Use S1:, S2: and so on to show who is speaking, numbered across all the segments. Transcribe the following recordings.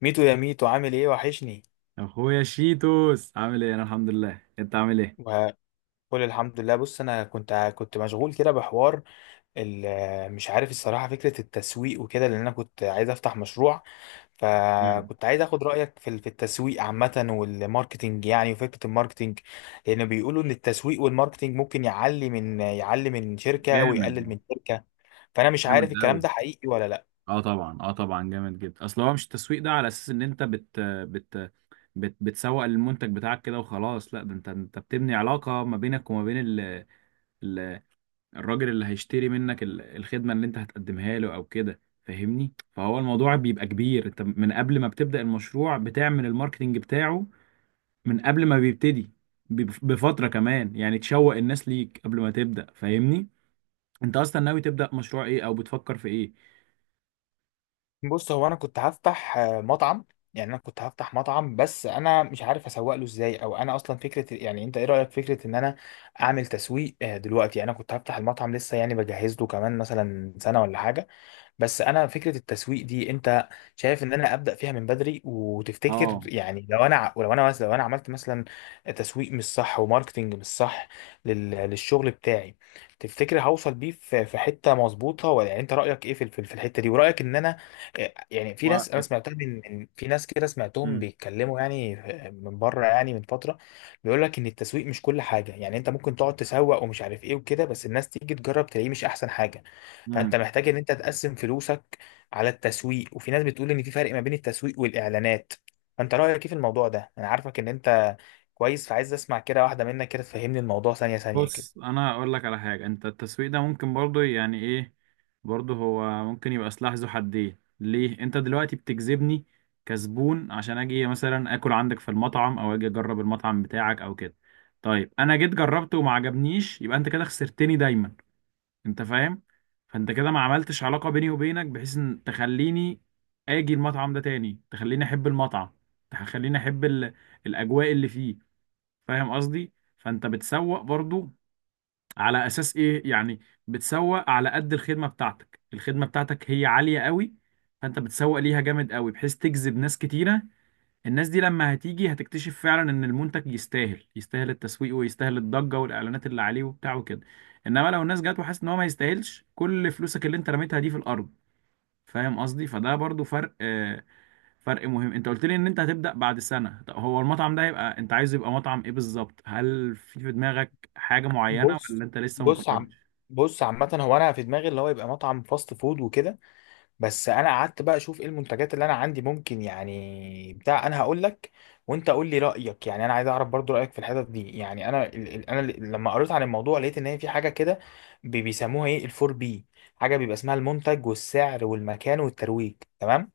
S1: ميتو يا ميتو، عامل ايه؟ وحشني
S2: اخويا شيتوس عامل ايه؟ انا الحمد لله. انت عامل ايه؟
S1: وقول. الحمد لله. بص انا كنت مشغول كده بحوار مش عارف الصراحه فكره التسويق وكده، لان انا كنت عايز افتح مشروع.
S2: مم.
S1: فكنت عايز اخد رايك في في التسويق عامه والماركتينج، يعني وفكره الماركتينج. لان بيقولوا ان التسويق والماركتينج ممكن يعلي من شركه ويقلل
S2: جامد.
S1: من شركه. فانا مش
S2: جامد
S1: عارف الكلام
S2: قوي.
S1: ده حقيقي ولا لا.
S2: اه طبعا اه طبعا جامد جدا. اصل هو مش التسويق ده على اساس ان انت بت بت, بت بتسوق المنتج بتاعك كده وخلاص. لا، ده انت بتبني علاقة ما بينك وما بين ال... الراجل اللي هيشتري منك الخدمة اللي انت هتقدمها له او كده، فاهمني؟ فهو الموضوع بيبقى كبير. انت من قبل ما بتبدأ المشروع بتعمل الماركتينج بتاعه، من قبل ما بيبتدي بفترة كمان، يعني تشوق الناس ليك قبل ما تبدأ. فاهمني؟ انت اصلا ناوي تبدأ مشروع ايه او بتفكر في ايه؟
S1: بص، هو انا كنت هفتح مطعم. يعني انا كنت هفتح مطعم بس انا مش عارف اسوق له ازاي، او انا اصلا فكره، يعني انت ايه رايك فكره ان انا اعمل تسويق دلوقتي. يعني انا كنت هفتح المطعم لسه، يعني بجهز له كمان مثلا سنه ولا حاجه. بس انا فكره التسويق دي، انت شايف ان انا ابدا فيها من بدري؟ وتفتكر
S2: اه.
S1: يعني لو انا ولو انا مثلا، لو انا عملت مثلا تسويق مش صح وماركتنج مش صح للشغل بتاعي، تفتكر هوصل بيه في حته مظبوطه؟ ولا يعني انت رايك ايه في في الحته دي؟ ورايك ان انا يعني في
S2: و...
S1: ناس انا سمعتها في ناس كده سمعتهم
S2: مم.
S1: بيتكلموا، يعني من بره يعني من فتره، بيقول لك ان التسويق مش كل حاجه. يعني انت ممكن تقعد تسوق ومش عارف ايه وكده، بس الناس تيجي تجرب تلاقيه مش احسن حاجه. فانت
S2: مم.
S1: محتاج ان انت تقسم فلوسك على التسويق. وفي ناس بتقول ان في فرق ما بين التسويق والاعلانات. فانت رايك ايه في الموضوع ده؟ انا عارفك ان انت كويس، فعايز اسمع كده واحده منك كده، تفهمني الموضوع ثانيه ثانيه كده.
S2: بص انا اقول لك على حاجة. انت التسويق ده ممكن برضه، يعني ايه، برضه هو ممكن يبقى سلاح ذو حدين. ليه؟ انت دلوقتي بتجذبني كزبون عشان اجي مثلا اكل عندك في المطعم او اجي اجرب المطعم بتاعك او كده. طيب انا جيت جربته وما عجبنيش، يبقى انت كده خسرتني دايما. انت فاهم؟ فانت كده ما عملتش علاقة بيني وبينك بحيث ان تخليني اجي المطعم ده تاني، تخليني احب المطعم، تخليني احب الاجواء اللي فيه. فاهم قصدي؟ فانت بتسوق برضو على اساس ايه يعني. بتسوق على قد الخدمة بتاعتك. الخدمة بتاعتك هي عالية قوي، فانت بتسوق ليها جامد قوي بحيث تجذب ناس كتيرة. الناس دي لما هتيجي هتكتشف فعلا ان المنتج يستاهل، يستاهل التسويق ويستاهل الضجة والاعلانات اللي عليه وبتاع وكده. انما لو الناس جت وحاسه ان هو ما يستاهلش، كل فلوسك اللي انت رميتها دي في الارض. فاهم قصدي؟ فده برضو فرق، فرق مهم. انت قلت لي ان انت هتبدأ بعد سنة، طب هو المطعم ده يبقى انت عايزه يبقى مطعم ايه بالظبط؟ هل في في دماغك حاجة معينة ولا
S1: بص
S2: انت لسه
S1: بص عم
S2: مقررتش؟
S1: بص، عامة هو أنا في دماغي اللي هو يبقى مطعم فاست فود وكده. بس انا قعدت بقى اشوف ايه المنتجات اللي انا عندي ممكن، يعني بتاع، انا هقول لك وانت قول لي رايك. يعني انا عايز اعرف برضو رايك في الحتت دي. يعني انا لما قريت عن الموضوع لقيت ان هي في حاجه كده بيسموها ايه الفور بي. حاجه بيبقى اسمها المنتج والسعر والمكان والترويج. تمام.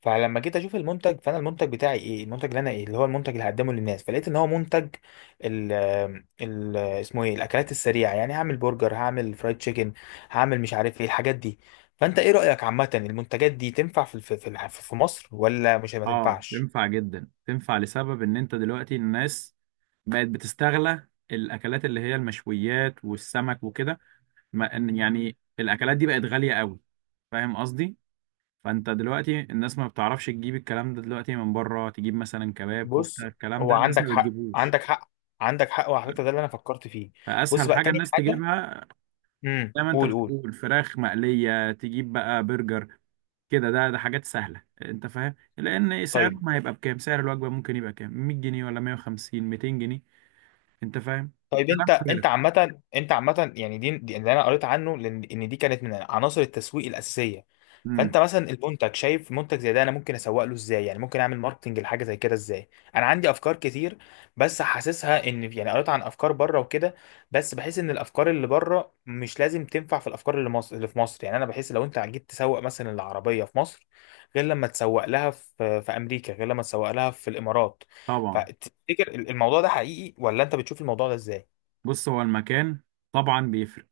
S1: فلما جيت اشوف المنتج، فانا المنتج بتاعي ايه، المنتج اللي انا ايه، اللي هو المنتج اللي هقدمه للناس. فلقيت ان هو منتج ال ال اسمه ايه، الاكلات السريعه. يعني هعمل برجر، هعمل فرايد تشيكن، هعمل مش عارف ايه الحاجات دي. فانت ايه رايك عامه، المنتجات دي تنفع في مصر، ولا مش ما
S2: اه،
S1: تنفعش؟
S2: تنفع جدا. تنفع لسبب ان انت دلوقتي الناس بقت بتستغلى الاكلات اللي هي المشويات والسمك وكده. ما إن- يعني الاكلات دي بقت غاليه قوي. فاهم قصدي؟ فانت دلوقتي الناس ما بتعرفش تجيب الكلام ده دلوقتي من بره، تجيب مثلا كباب
S1: بص
S2: كفته، الكلام
S1: هو،
S2: ده الناس
S1: عندك
S2: ما
S1: حق،
S2: بتجيبوش.
S1: عندك حق. عندك حق، وعلى فكره ده اللي انا فكرت فيه. بص
S2: فاسهل
S1: بقى،
S2: حاجه
S1: تاني
S2: الناس
S1: حاجه.
S2: تجيبها،
S1: امم،
S2: زي ما انت
S1: قول قول.
S2: بتقول، فراخ مقليه، تجيب بقى برجر كده. ده حاجات سهله انت فاهم، لان
S1: طيب.
S2: سعرهم هيبقى بكام؟ سعر الوجبه ممكن يبقى كام، 100 جنيه ولا 150 200 جنيه؟ انت فاهم؟
S1: طيب
S2: كلام
S1: انت انت
S2: فارغ.
S1: عامة انت عامة، يعني دي اللي انا قريت عنه، لان ان دي كانت من عناصر التسويق الاساسية.
S2: امم
S1: فانت مثلا المنتج، شايف منتج زي ده انا ممكن اسوق له ازاي؟ يعني ممكن اعمل ماركتنج لحاجة زي كده ازاي؟ انا عندي افكار كتير، بس حاسسها ان، يعني قريت عن افكار بره وكده، بس بحس ان الافكار اللي بره مش لازم تنفع في الافكار اللي مصر، اللي في مصر. يعني انا بحس لو انت جيت تسوق مثلا العربية في مصر، غير لما تسوق لها في في امريكا، غير لما تسوق لها في الامارات.
S2: طبعا.
S1: فتفتكر الموضوع ده حقيقي، ولا انت بتشوف الموضوع ده ازاي؟
S2: بص هو المكان طبعا بيفرق.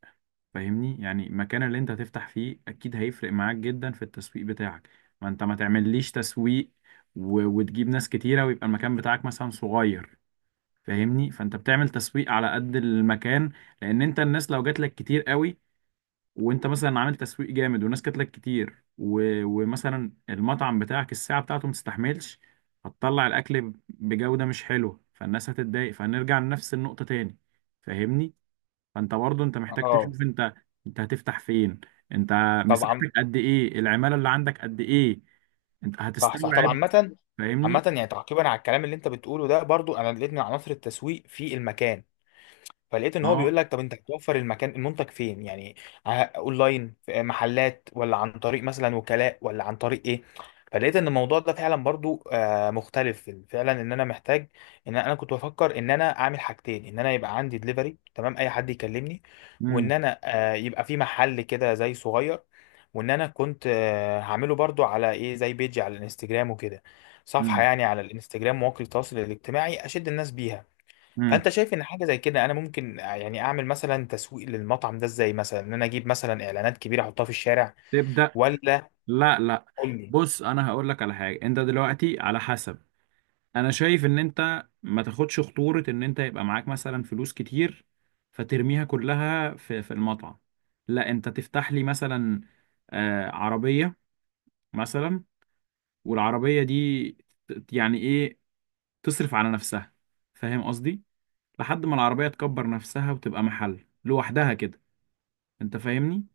S2: فاهمني؟ يعني المكان اللي انت هتفتح فيه اكيد هيفرق معاك جدا في التسويق بتاعك. ما انت ما تعمليش تسويق وتجيب ناس كتيرة ويبقى المكان بتاعك مثلا صغير. فاهمني؟ فانت بتعمل تسويق على قد المكان. لان انت الناس لو جات لك كتير قوي، وانت مثلا عامل تسويق جامد والناس جات لك كتير، ومثلا المطعم بتاعك الساعة بتاعته ما تستحملش، هتطلع الاكل بجودة مش حلوة، فالناس هتتضايق، فهنرجع لنفس النقطة تاني. فاهمني؟ فانت برضه انت محتاج
S1: اه
S2: تشوف انت، انت هتفتح فين؟ انت
S1: طبعا.
S2: مساحتك قد ايه؟ العمالة اللي عندك قد ايه؟ انت
S1: صح صح، طبعا.
S2: هتستوعب؟
S1: عامة عامة،
S2: فاهمني؟
S1: يعني تعقيبا على الكلام اللي انت بتقوله ده، برضو انا لقيت من عناصر التسويق في المكان. فلقيت ان هو بيقول
S2: اه.
S1: لك طب انت هتوفر المكان، المنتج فين يعني، اونلاين؟ في محلات؟ ولا عن طريق مثلا وكلاء؟ ولا عن طريق ايه؟ فلقيت ان الموضوع ده فعلا برضو مختلف فعلا. ان انا محتاج، ان انا كنت بفكر ان انا اعمل حاجتين: ان انا يبقى عندي دليفري، تمام، اي حد يكلمني. وان
S2: امم
S1: انا يبقى في محل كده زي صغير. وان انا كنت هعمله برضو على ايه زي، بيجي على الانستجرام وكده. صفحة
S2: امم
S1: يعني على الانستجرام، مواقع التواصل الاجتماعي اشد الناس بيها.
S2: امم
S1: فانت شايف ان حاجة زي كده انا ممكن يعني اعمل مثلا تسويق للمطعم ده ازاي؟ مثلا ان انا اجيب مثلا اعلانات كبيرة احطها في الشارع،
S2: تبدأ.
S1: ولا؟
S2: لا لا،
S1: قول لي.
S2: بص انا هقول لك على حاجة. انت دلوقتي على حسب، انا شايف ان انت ما تاخدش خطورة ان انت يبقى معاك مثلا فلوس كتير فترميها كلها في في المطعم. لا، انت تفتح لي مثلا آه عربية مثلا، والعربية دي يعني ايه، تصرف على نفسها. فاهم قصدي؟ لحد ما العربية تكبر نفسها وتبقى محل لوحدها كده. انت فاهمني؟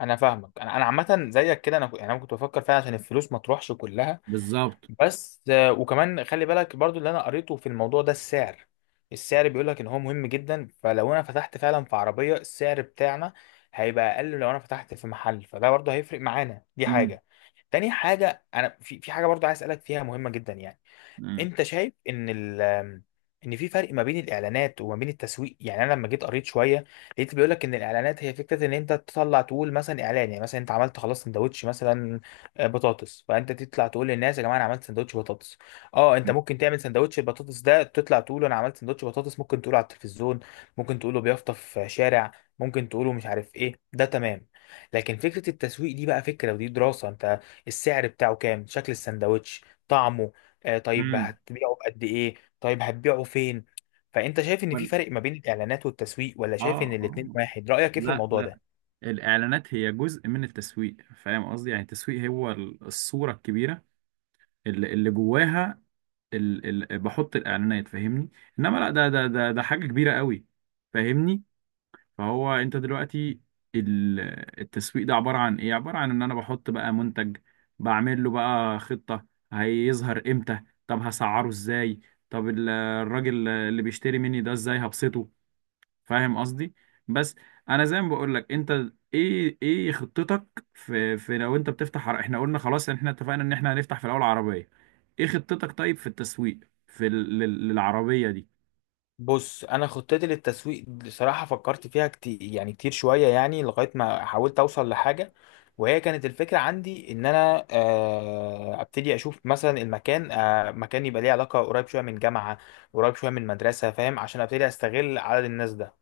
S1: انا فاهمك. انا عامة زيك كده. انا يعني انا كنت بفكر فيها عشان الفلوس ما تروحش كلها.
S2: بالظبط.
S1: بس وكمان خلي بالك برضو اللي انا قريته في الموضوع ده، السعر. السعر بيقول لك ان هو مهم جدا. فلو انا فتحت فعلا في عربية السعر بتاعنا هيبقى اقل. لو انا فتحت في محل فده برضو هيفرق معانا. دي
S2: امم
S1: حاجة. تاني حاجة، انا في حاجة برضو عايز اسالك فيها مهمة جدا يعني.
S2: امم
S1: انت شايف ان ان في فرق ما بين الاعلانات وما بين التسويق؟ يعني انا لما جيت قريت شويه، لقيت بيقول لك ان الاعلانات هي فكره ان انت تطلع تقول مثلا اعلان. يعني مثلا انت عملت خلاص سندوتش مثلا بطاطس. فانت تطلع تقول للناس يا جماعه، انا عملت سندوتش بطاطس. اه انت ممكن تعمل سندوتش البطاطس ده، تطلع تقول انا عملت سندوتش بطاطس، ممكن تقوله على التلفزيون، ممكن تقوله بيافطه في شارع، ممكن تقوله مش عارف ايه، ده تمام. لكن فكره التسويق دي بقى فكره، ودي دراسه: انت السعر بتاعه كام، شكل السندوتش، طعمه، آه طيب
S2: امم
S1: هتبيعه بقد ايه، طيب هتبيعه فين. فانت شايف ان في
S2: وال...
S1: فرق ما بين الاعلانات والتسويق، ولا شايف ان
S2: اه
S1: الاتنين
S2: اه.
S1: واحد؟ رأيك ايه في
S2: لا
S1: الموضوع
S2: لا،
S1: ده؟
S2: الاعلانات هي جزء من التسويق. فاهم قصدي؟ يعني التسويق هو الصورة الكبيرة اللي جواها، بحط الاعلانات. فاهمني؟ انما لا، ده حاجة كبيرة قوي. فاهمني؟ فهو انت دلوقتي ال- التسويق ده عبارة عن ايه؟ عبارة عن ان انا بحط بقى منتج، بعمل له بقى خطة، هيظهر امتى، طب هسعره ازاي، طب الراجل اللي بيشتري مني ده ازاي هبسطه. فاهم قصدي؟ بس انا زي ما بقول لك، انت ايه ايه خطتك في لو انت بتفتح احنا قلنا خلاص ان احنا اتفقنا ان احنا هنفتح في الاول عربية. ايه خطتك طيب في التسويق في للعربية دي؟
S1: بص انا خطتي للتسويق بصراحه فكرت فيها كتير، يعني كتير شويه، يعني لغايه ما حاولت اوصل لحاجه. وهي كانت الفكره عندي ان انا ابتدي اشوف مثلا المكان، مكان يبقى ليه علاقه قريب شويه من جامعه، قريب شويه من مدرسه، فاهم، عشان ابتدي استغل عدد الناس ده.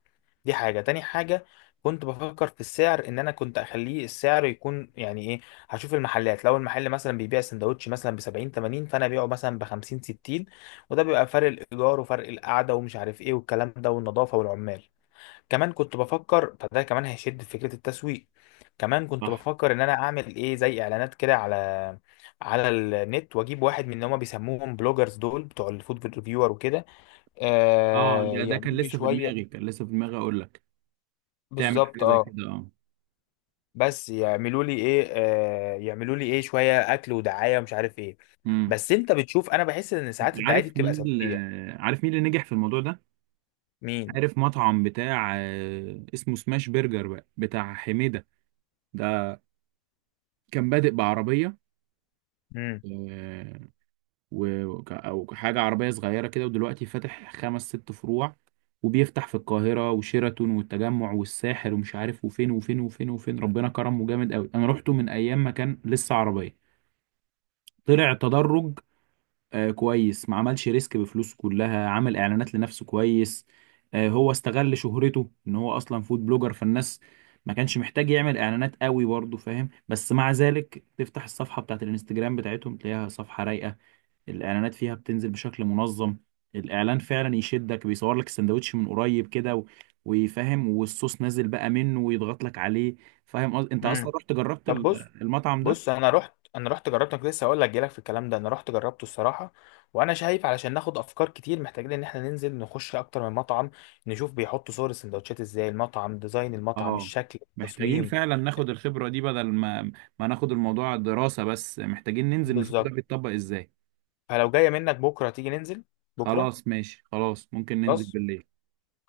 S1: دي حاجة. تاني حاجة، كنت بفكر في السعر ان انا كنت اخليه السعر يكون يعني ايه، هشوف المحلات، لو المحل مثلا بيبيع سندوتش مثلا ب 70 80، فانا ابيعه مثلا ب 50 60. وده بيبقى فرق الايجار وفرق القعده ومش عارف ايه والكلام ده، والنظافه والعمال. كمان كنت بفكر فده كمان هيشد في فكره التسويق. كمان كنت
S2: صح.
S1: بفكر ان انا اعمل ايه زي اعلانات كده على على النت، واجيب واحد من اللي هما بيسموهم بلوجرز دول بتوع الفود ريفيور وكده،
S2: اه،
S1: آه
S2: ده كان
S1: يعملوا لي
S2: لسه في دماغي،
S1: شويه.
S2: كان لسه في دماغي اقول لك تعمل
S1: بالظبط
S2: حاجه زي
S1: اه.
S2: كده. اه.
S1: بس يعملوا لي ايه، آه يعملوا لي ايه، شويه اكل ودعايه ومش عارف ايه.
S2: امم
S1: بس انت بتشوف، انا بحس ان
S2: انت
S1: ساعات الدعايه دي
S2: عارف
S1: بتبقى
S2: مين اللي،
S1: سلبيه.
S2: عارف مين اللي نجح في الموضوع ده؟
S1: مين؟
S2: عارف مطعم بتاع اسمه سماش برجر بقى بتاع حميدة؟ ده كان بادئ بعربية.
S1: امم.
S2: آه، او حاجة عربية صغيرة كده، ودلوقتي فاتح خمس ست فروع، وبيفتح في القاهرة وشيراتون والتجمع والساحل ومش عارف وفين وفين وفين وفين. ربنا كرمه جامد قوي. انا روحته من ايام ما كان لسه عربية. طلع تدرج. كويس. ما عملش ريسك بفلوسه كلها، عمل اعلانات لنفسه كويس. هو استغل شهرته ان هو اصلا فود بلوجر، فالناس ما كانش محتاج يعمل اعلانات قوي برضه. فاهم؟ بس مع ذلك تفتح الصفحة بتاعت الانستجرام بتاعتهم تلاقيها صفحة رايقة، الاعلانات فيها بتنزل بشكل منظم، الاعلان فعلا يشدك، بيصور لك السندوتش من قريب كده ويفهم، والصوص نازل بقى منه ويضغط لك عليه. فاهم انت
S1: امم.
S2: اصلا رحت جربت
S1: طب بص.
S2: المطعم
S1: بص
S2: ده؟
S1: انا رحت انا رحت جربت. أنا كنت لسه هقول لك جالك في الكلام ده. انا رحت جربته الصراحه. وانا شايف علشان ناخد افكار كتير محتاجين ان احنا ننزل، نخش اكتر من مطعم، نشوف بيحطوا صور السندوتشات ازاي، المطعم، ديزاين المطعم،
S2: اه،
S1: الشكل،
S2: محتاجين
S1: التصميم.
S2: فعلا ناخد الخبرة دي، بدل ما ناخد الموضوع دراسة بس، محتاجين ننزل نشوف ده
S1: بالظبط.
S2: بيتطبق ازاي.
S1: فلو جايه منك بكره تيجي ننزل. بكره.
S2: خلاص ماشي. خلاص ممكن ننزل
S1: خلاص.
S2: بالليل.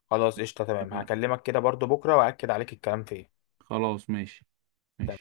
S1: خلاص قشطه، تمام.
S2: اتفقنا.
S1: هكلمك كده برضو بكره واكد عليك الكلام في ايه.
S2: خلاص ماشي. ماشي.